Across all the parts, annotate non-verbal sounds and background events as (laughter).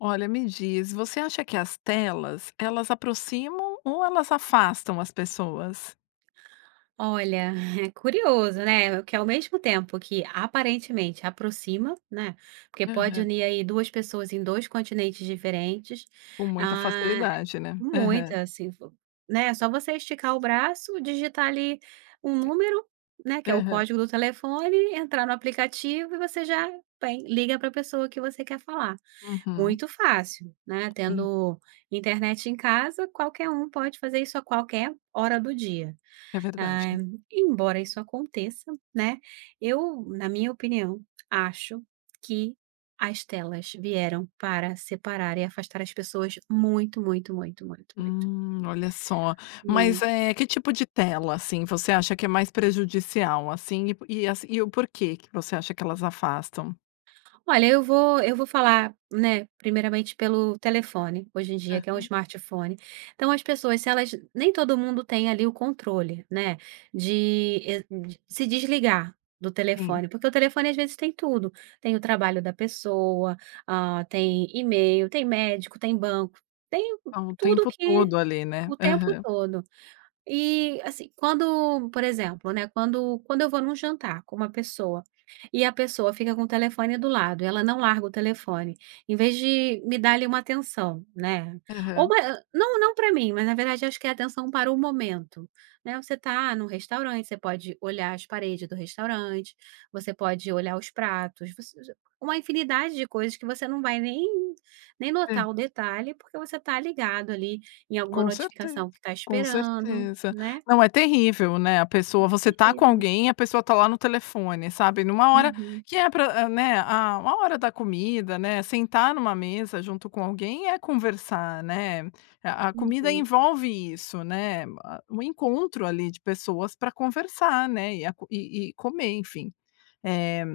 Olha me diz, você acha que as telas, elas aproximam ou elas afastam as pessoas? Olha, é curioso, né. Que ao mesmo tempo que aparentemente aproxima, né. Porque pode Aham. unir aí 2 pessoas em 2 continentes diferentes. Com muita Ah facilidade, né? Aham. muita sim flo né, só você esticar o braço, digitar ali um Sim. número, né, que é o Aham. código do telefone, entrar no aplicativo e você já vai liga pra pessoa que você quer falar. Uhum. Muito fácil, né, Sim. tendo internet em casa qualquer um pode fazer isso a qualquer hora do dia. É Ah, verdade. embora isso aconteça, né, eu na minha opinião acho que as telas vieram para separar e afastar as pessoas muito, muito, muito, muito, muito. Hmm olha só, mas Mui eh que tipo de tela, assim, você acha que é mais prejudicial, assim, e po e assim e o porquê que você acha que elas afastam? Olha, eu vou eu vou falar, né, primeiramente pelo telefone, hoje em dia que é um Aham. smartphone. Então as pessoas se elas nem todo mundo tem ali o controle, né, de, eh, se desligar do Sim. telefone, porque o telefone às vezes tem tudo. Tem o trabalho da pessoa, ah, tem email, tem médico, tem banco, tem Tá o tudo tempo que todo ali, né? o tempo Aham. todo. E assim quando por exemplo, né, quando quando eu vou num jantar com uma pessoa e a pessoa fica com o telefone do lado e ela não larga o telefone em vez de me dar ali uma atenção, né. Ou Aham. mai hã, não, não pra mim mas na verdade acho que é atenção para o momento, né. Você está num restaurante você pode olhar as paredes do restaurante você pode olhar os pratos, você já uma infinidade de coisas que você não vai nem nem Hã. notar o detalhe porque você está ligado ali em alguma Com certeza, notificação que está com esperando, certeza. né. Não é terrível, né, a pessoa Hum, você está com terrível. alguém e a pessoa está lá no telefone sabe numa hora Uhum. que é pra hã né, ah, a hora da comida, né, sentar numa mesa junto com alguém é conversar, né, a a comida Uhum. envolve isso, né. Ah o encontro ali de pessoas pra conversar, né. E a co e e comer, enfim. Eh,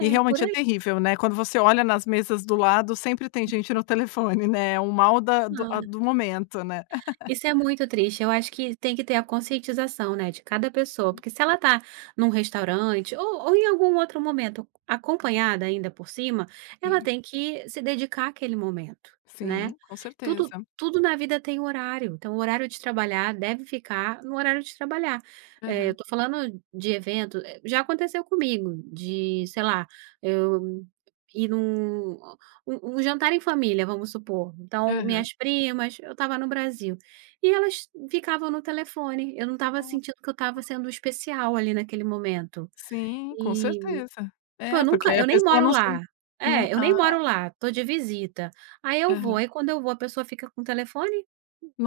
e por realmente é aí. terrível, né. Quando você olha nas mesas do lado sempre tem gente Uhum. no telefone, né. O mal da do a Ah. do momento, né. (laughs) Isso é muito triste, eu acho que tem que ter a conscientização, né, de cada pessoa, porque se ela está num restaurante ou ou em algum outro momento acompanhada ainda por cima, ela Sim. tem que se dedicar aquele momento, né. Sim, com Tudo certeza. tudo na vida tem horário, então o horário de trabalhar deve ficar no horário de trabalhar. Eh, eu Aham. estou falando de evento já aconteceu comigo, de sei lá, eu ir num u um jantar em família, vamos supor, então Aham. minhas primas, eu estava no Brasil e elas ficavam no telefone, eu não estava Ah, sentindo que eu estava sendo poxa. especial ali naquele momento Sim, com e certeza. tipo eu É, porque nunca aí a eu nem pessoa moro não se não lá. não É, eu nem ah moro lá, estou de visita. Aí eu vou, Aham. aí quando eu vou a pessoa fica com o telefone.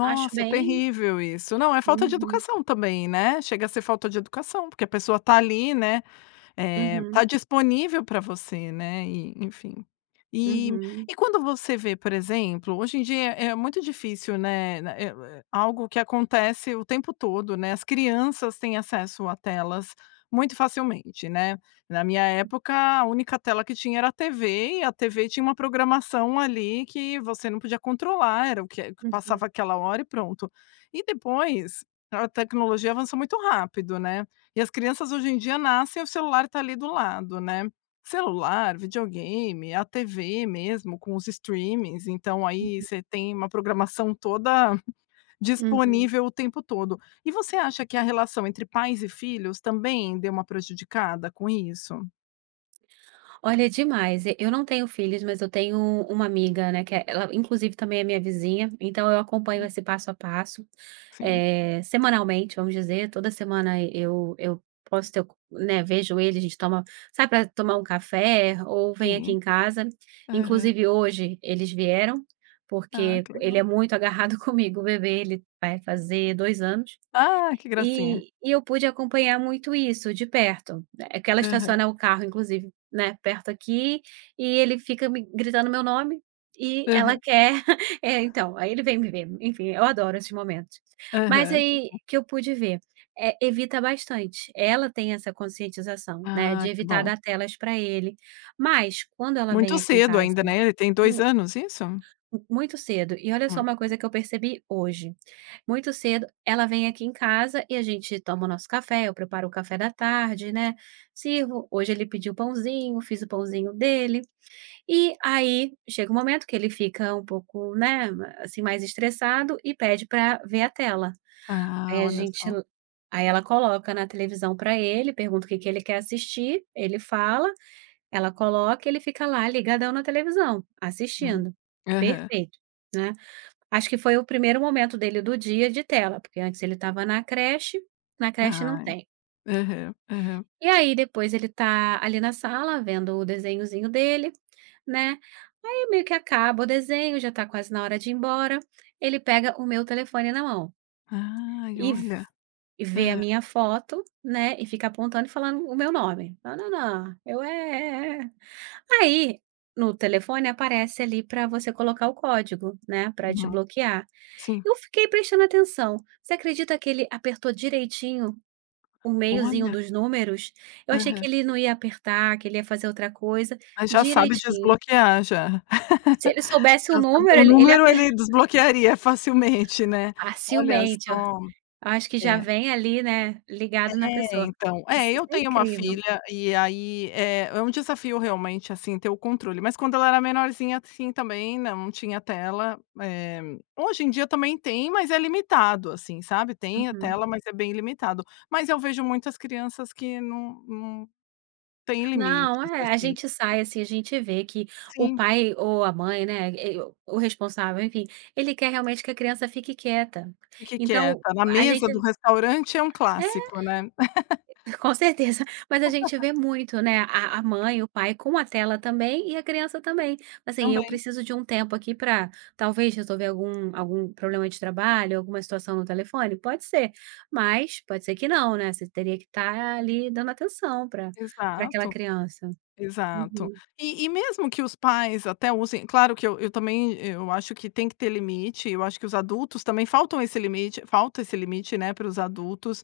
Acho bem terrível isso, não é falta de Uhum. educação também, né. Chega a ser falta de educação porque a pessoa está ali, né, eh está Uhum. disponível pra você, né, e enfim. E Uhum. e quando você vê por exemplo, hoje em dia é muito difícil, né. Eh né eh, algo que acontece o tempo todo, né. As crianças têm acesso a telas muito facilmente, né. Na minha época a única tela que tinha era a TV e a TV tinha uma programação ali que você não podia controlar, era o que é que passava Uhum. aquela hora e pronto. E depois a tecnologia avançou muito rápido, né. E as crianças hoje em dia nascem e o celular está ali do lado, né. Celular, videogame, a TV mesmo com os streamings, então aí Uhum. você tem uma programação toda Uhum. disponível o tempo todo. E você acha que a relação entre pais e filhos também deu uma prejudicada com isso? Olha, demais. E eu não tenho filhas, mas eu tenho u uma amiga, né, que é ela, inclusive, também é minha vizinha, então eu acompanho Hum. esse passo a passo, Sim. eh, semanalmente, vamos dizer, toda semana e eu eu posso ter o co né, vejo ele, a gente toma sai pra tomar um café ou vem aqui Sim. em casa. Aham. Inclusive, hoje eles vieram Ah, porque que ele legal. é muito agarrado comigo. O bebê, ele vai fazer 2 anos Ah, que gracinha. e e eu pude acompanhar muito isso, de perto. É é que ela Aham. estaciona o carro, inclusive, né, perto aqui e ele fica me gritando meu nome e ela Aham. quer (laughs) É, então, aí ele vem me ver, enfim, eu adoro esses momentos. Mas Aham, que aí bom. que eu pude ver. Eh, evita bastante. Ela tem essa conscientização, né, Ah, de que evitar bom. dar telas pra ele. Mas quando ela vem Muito aqui em cedo casa ainda, né. Ele tem dois Hum. anos, isso? M muito cedo. E olha só uma Muito. coisa que eu percebi hoje. Muito cedo, ela vem aqui em casa e a gente toma o nosso café, eu preparo o café da tarde, né, sirvo hoje ele pediu o pãozinho, fiz o pãozinho dele. E aí, chega o momento que ele fica um pouco, né, assim, mais estressado e pede pra ver a tela. Ah, Aí a olha gente só. la aí ela coloca na televisão pra ele, pergunta o que que ele quer assistir, ele fala, ela coloca, ele fica lá ligadão na televisão, Hum. assistindo, Aham. perfeito, né. Acho que foi o primeiro momento dele do dia de tela, porque antes ele estava na creche, na creche não Ai. tem. Aham, aham. E aí, depois, ele tá ali na sala vendo o desenhozinho dele, né, aí meio que acaba o desenho, já tá quase na hora de ir embora, ele pega o meu telefone na mão. Ai, E v olha. e vê a Hã. minha foto, né, e fica apontando e falando o meu nome: "Na na na". Eu: "É, é, é". Aí, no telefone, aparece, ali, pra você colocar o código, né, pra Uhum. desbloquear. Sim. Eu fiquei prestando atenção. Você acredita que ele apertou direitinho o meiozinho Olha. dos números? Eu achei que Aham. ele não ia apertar, que ele ia fazer outra coisa. Mas já sabe Direitinho. desbloquear, já. Se ele (laughs) soubesse o Já sabe número o ele ele número aper ele desbloquearia facilmente, né. Olha Facilmente, o só! Acho que já É. vem ali, né, ligado na É, pessoa. então. É, Is isso eu é tenho uma incrível. filha, e aí é é um desafio realmente, assim, ter o controle. Mas quando ela era menorzinha, assim, também, não, não tinha tela. Eh, hoje em dia também tem, mas é limitado, assim, sabe, tem a Uhum. tela, mas é bem limitado. Mas eu vejo muitas crianças que não não têm Não, limites, é. A assim. gente sai, assim, a gente vê que o Sim. pai ou a mãe, né, e o o responsável, enfim, ele quer realmente que a criança fique quieta. Fique Então, quieta. Na a mesa do gente restaurante é um É. clássico, né? (laughs) (chuckles) e com certeza. Mas a gente (laughs) vê muito, né, a a mãe, o pai com a tela também e a criança também. Assim: "Eu Também. preciso de um tempo aqui pra, talvez, resolver algum algum problema de trabalho, alguma situação no telefone"? Pode ser. Mas pode ser que não, né, você teria que estar ali dando atenção pra pra aquela Exato, criança. exato. Uhum. E e mesmo que os pais até usem claro que eu eu também eu acho que tem que ter limite, eu acho que os adultos também faltam esse limite faltam esse limite, né, para os adultos.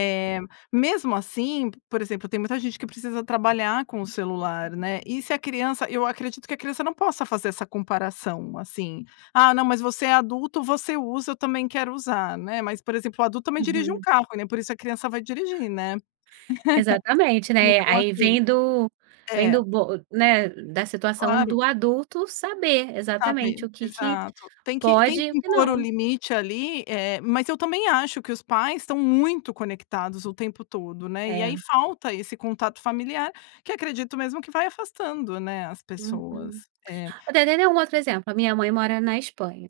Uhum. mesmo assim, p por exemplo, tem muita gente que precisa trabalhar com o celular, né, e se a criança eu acredito que a criança não possa fazer essa comparação, assim: "Ah, não, mas você é adulto, você usa, eu também quero usar", né. Mas, por exemplo, o adulto também dirige um Uhum. carro, e nem por isso a criança vai dirigir, né? Exatamente, (laughs) né. A Então, aí assim vem do vem do É. bo né, da situação Claro. do adulto saber Sabe exatamente o que que Exato. Tem que tem pode e o que que impor o não. limite ali, eh, mas eu também acho que os pais estão muito conectados o tempo todo, né. E aí É. falta esse contato familiar, que acredito mesmo que vai afastando, né, as pessoas. Uhum. É. O de dei um outro exemplo. A minha mãe mora na Espanha.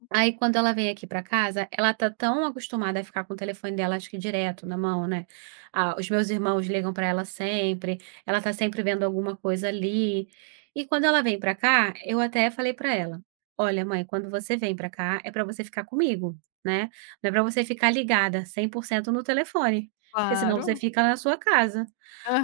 Uhum. Aí quando ela vem aqui pra casa, ela tá tão acostumada a ficar com o telefone dela, acho que direto na mão, né, ah, os meus irmãos ligam pra ela sempre, ela tá sempre vendo alguma coisa ali. E quando ela vem pra cá eu até falei pra ela: "Olha, mãe, quando você vem pra cá é pra você ficar comigo, né, não é pra você ficar ligada 100% no telefone, porque senão você Claro. fica na sua casa".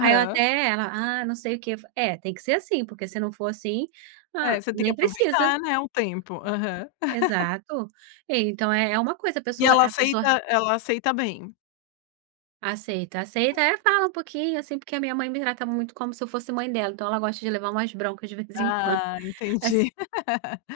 Aí ela até ela: "Ah, não sei o que". É, tem que ser assim, porque se não for assim, ah, É, você tem que nem precisa. aproveitar, né, o tempo. Aham. (laughs) Exato. E então, é é uma coisa a E pessoa ela a pessoa a aceita ela aceita bem? Aceita, aceita. É, (unintelligible) fala um pouquinho, assim, porque a minha mãe me trata muito como se eu fosse mãe dela. Então ela gosta de levar umas broncas, de vez em quando. Ah, Assim entendi.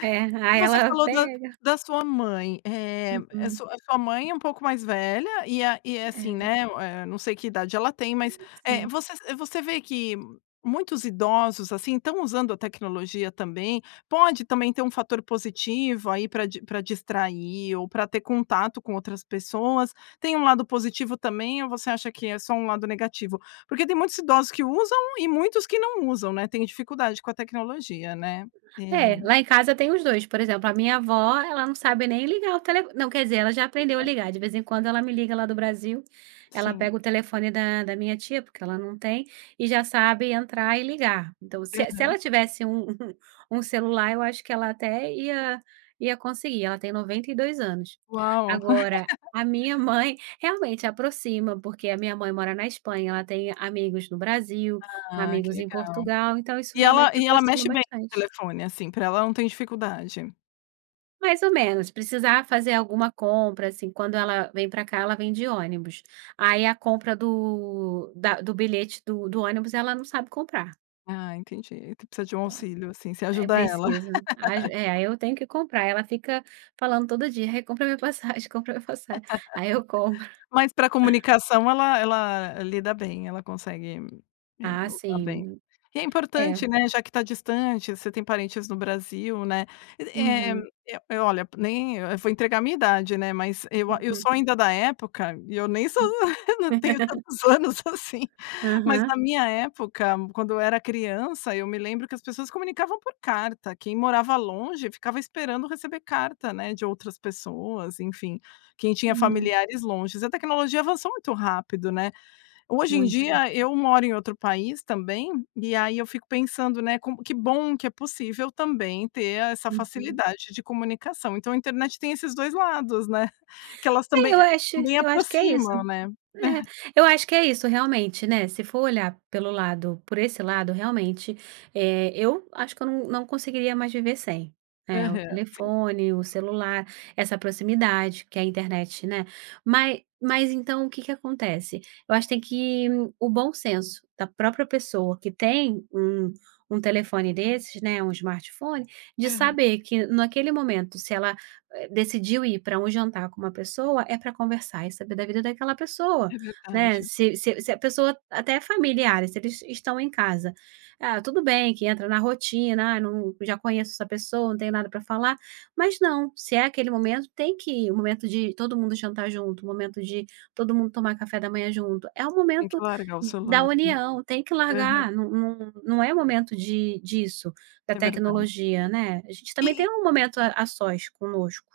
É, E aí você ela falou da pega da sua mãe. Eeh eh, a Uhum. su a sua mãe é um pouco mais velha e a e é assim, É. né, eh, não sei que idade ela tem, mas, eh, Sim. você sa você vê que muitos idosos, assim, estão usando a tecnologia, também? Pode também ter um fator positivo aí pra di pra distrair ou pra ter contato com outras pessoas. Tem um lado positivo também ou você acha que é só um lado negativo? Porque tem muitos idosos que usam e muitos que não usam, né, têm dificuldade com a tecnologia, né? É, Eh lá em casa tem os dois. Por exemplo, a minha avó ela não sabe nem ligar o tele não, quer dizer, ela já aprendeu a Exato. ligar, de vez em quando ela me liga, lá do Brasil. Ela Sim. pega o telefone da da minha tia, porque ela não tem, e já sabe entrar e ligar. Então, se e se Aham. ela tivesse um um celular eu acho que ela até ia ia conseguir. Ela tem 92 anos. Uau. Agora, (laughs) a minha mãe realmente aproxima, porque a minha mãe mora na Espanha, ela tem amigos no Brasil, Ah, que amigos em legal. Portugal, então, isso E ela realmente e ela aproxima mexe bem no bastante. telefone? Assim, pra ela não tem dificuldade? Mais ou menos, se precisar fazer alguma compra, assim. Quando ela vem pra cá, ela vem de ônibus, aí a compra do da do bilhete do do ônibus, ela não sabe comprar. Ah, entendi. Tu precisa de um Então, auxílio, assim. Você é ajuda ela. preciso. As (laughs) é, aí eu tenho que comprar. Ela fica falando todo dia: "Rê, compra a minha passagem, compra a minha passagem", aí eu compro. (laughs) (chuckles) Mas pra comunicação, ela ela lida bem, ela consegue, eh, Ah, usar bem. sim. E é É. importante, né, já que está distante, você tem parentes no Brasil, né, eh Uhum. eh eh, olha, nem vou entregar a minha idade, né, mas eu a eu Uhum. sou ainda da época e eu nem sou Hum. eu não tenho (laughs) tantos anos assim, mas Aham. na minha época, quando eu era criança, eu me lembro que as pessoas se comunicavam por carta. Quem morava longe, ficava esperando receber carta, né, de outras pessoas, enfim. Quem tinha Hum. familiares longes. A tecnologia avançou muito rápido, né. Hoje em Muito. dia eu moro em outro país também, e aí eu fico pensando, né, como que bom que é possível também ter essa Uhum. facilidade de comunicação. Então a internet tem esses 2 lados, né. (chuckles) Que elas É, também eu a acho também eu acho que é isso. aproximam, né. É, (chuckles) eu acho que é isso. Realmente, né, se for olhar pelo lado por esse lado, realmente, eh, eu acho que eu não não conseguiria mais viver sem, eh, o Aham, sim. telefone, o celular, essa proximidade que é a internet, né. Mas mas então, o que que acontece, eu acho que tem que o bom senso da própria pessoa que tem um um telefone desses, né, um Smartphone, de Aham. saber que, naquele momento, se ela, eh, decidiu ir pra um jantar com uma pessoa, é pra conversar e saber da vida daquela pessoa, É né. verdade. Se se se a pessoa até familiares, se eles estão em casa ah, tudo bem que entra na rotina, ah, eu não já conheço essa pessoa, não tenho nada pra falar, mas não, se é aquele momento, tem que o momento de todo mundo jantar junto, o momento de todo mundo tomar café da manhã junto, é um Tem que momento largar o d da celular, sim. união. Tem que Aham. largar, não não não é momento di disso, da É verdade. tecnologia, né. A gente E também tem e um momento a a sós, conosco.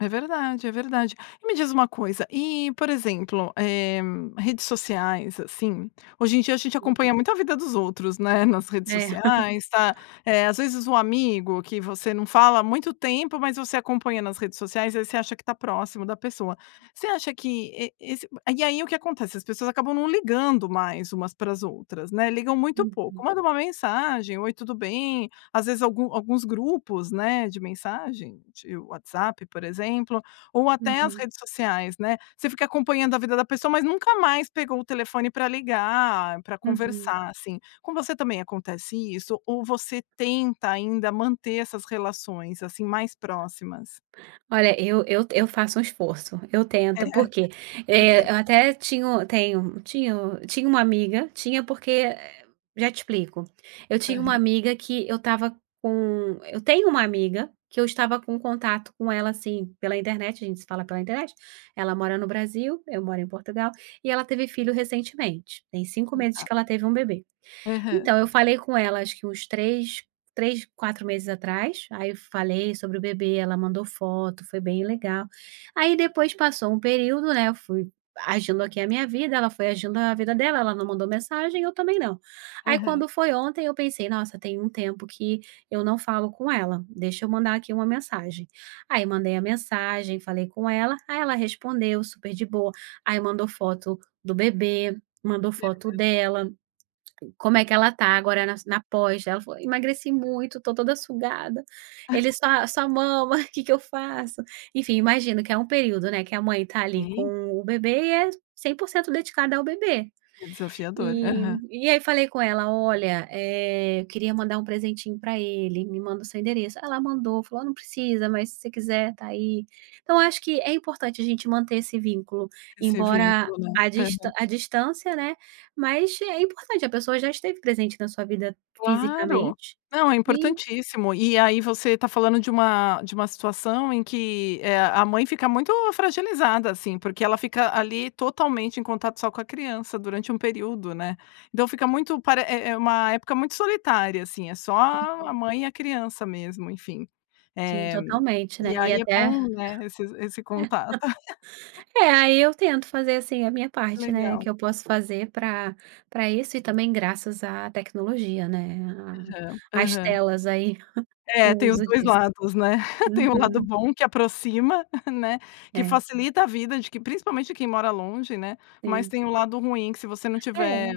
É verdade, é verdade. E me diz uma coisa e, por exemplo, eh, redes sociais, assim. Hoje em dia a gente acompanha muito a vida dos outros, né, nas redes É. (chuckles) sociais, tá eh, às vezes o amigo, que você não fala há muito tempo, mas você acompanha nas redes sociais, aí você acha que está próximo da pessoa. Você acha que e esse e aí, o que acontece, as pessoas acabam não ligando mais umas para as outras, né, ligam muito pouco. Uhum. Manda uma mensagem: "Oi, tudo bem?" Às vezes algum alguns grupos, né, de mensagem, de WhatsApp, por exemplo, ou até as Uhum. redes sociais, né. Você fica acompanhando a vida da pessoa, mas nunca mais pegou o telefone pra ligar, pra Uhum. conversar, assim. Com você também acontece isso? Ou você tenta ainda manter essas relações, assim, mais próximas? Olha, eu eu t eu faço um esforço. Eu É. tento, porque, Se tem eh, eu até tinha o tenho tinha tinha uma amiga, tinha porque, eh já te explico. Eu tinha uma Aham. amiga que eu estava com eu tenho uma amiga, que eu estava com contato com ela, assim, pela internet, a gente se fala pela internet. Ela mora no Brasil, eu moro em Portugal, e ela teve filho recentemente. Tem 5 Hum, meses tá. que ela teve um bebê. Aham. Então eu falei com ela acho que uns 3- 3, 4 meses atrás. Aí eu falei sobre o bebê, ela mandou foto, foi bem legal. Aí depois passou um período, né, eu fui agindo aqui a minha vida, ela foi agindo a vida dela, ela não mandou mensagem, eu também não. Aí Aham. quando foi ontem, eu pensei: "Nossa, tem um tempo que eu não falo com ela, deixa eu mandar aqui uma mensagem." Aí mandei a mensagem, falei com ela. Aí ela respondeu, super de boa. Aí mandou foto do bebê, mandou foto Aham. dela. Como é que ela está agora nas na pós dela, ela falou: "Emagreci muito, estou toda sugada. Ele (laughs) só só mama, (chuckles) que que eu faço?" Enfim, imagino que é um período, né, que a mãe está ali Sei. com o bebê, e é 100% dedicada ao bebê. É desafiador. Eh, Aham. e aí falei com ela: "Olha, eh, eu queria mandar um presentinho pra ele, me manda o seu endereço", ela mandou, falou: "Ó, não precisa, mas se você quiser, está aí." Então eu acho que é importante a gente manter esse vínculo. Esse Embora vínculo, né. a distan Aham. a distância, né, mas é importante, a pessoa já esteve presente na sua vida Claro. fisicamente, Não, é e importantíssimo. E aí você está falando de uma de uma situação em que, eh, a mãe fica muito fragilizada, assim, porque ela fica ali, totalmente em contato só com a criança durante um período, né. Então fica muito pare é é uma época muito solitária, assim, é só a a Uhum. mãe e a criança mesmo, enfim. Sim, Eh, totalmente, e né. E aí é até bom, né, esses esse (laughs) contato. (laughs) É, aí eu tento fazer, assim, a minha Que parte, né, legal. que eu posso fazer pra pra isso. E também, graças à tecnologia, né. Aham, A as aham. telas, aí. (chuckles) O É, tem os uso 2 disso. lados, né. (chuckles) Tem o lado Uhum. bom, que aproxima, né, que É. facilita a vida de que principalmente quem mora longe, né. Mas Sim. tem o lado ruim, que se você não tiver, É.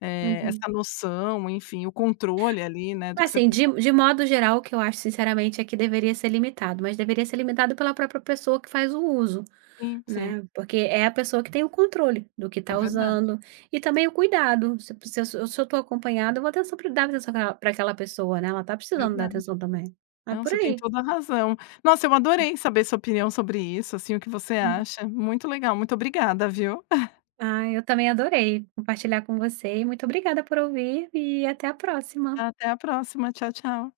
eh, Uhum. essa noção, enfim, o controle, ali, né, do que você Assim, de de (unintelligible) modo geral, o que eu acho sinceramente, é que deveria ser limitado, mas deveria ser limitado pela própria pessoa que faz o uso, Sim, sim. né. Porque é a pessoa que tem o controle do que É está verdade. usando. E também o cuidado, se p se eu se eu estou acompanhada, eu vou (unintelligible) pra aquela pessoa, né, ela está precisando dar Verdade. atenção também. É Não, por você tem aí. toda a razão. Nossa, eu adorei saber sua opinião sobre isso, assim, o que você Uhum. acha. Muito legal, muito obrigada, viu. (chuckles) Ah, eu também adorei compartilhar com você, e muito obrigada por ouvir, e até a próxima. Até a próxima. Tchau, tchau.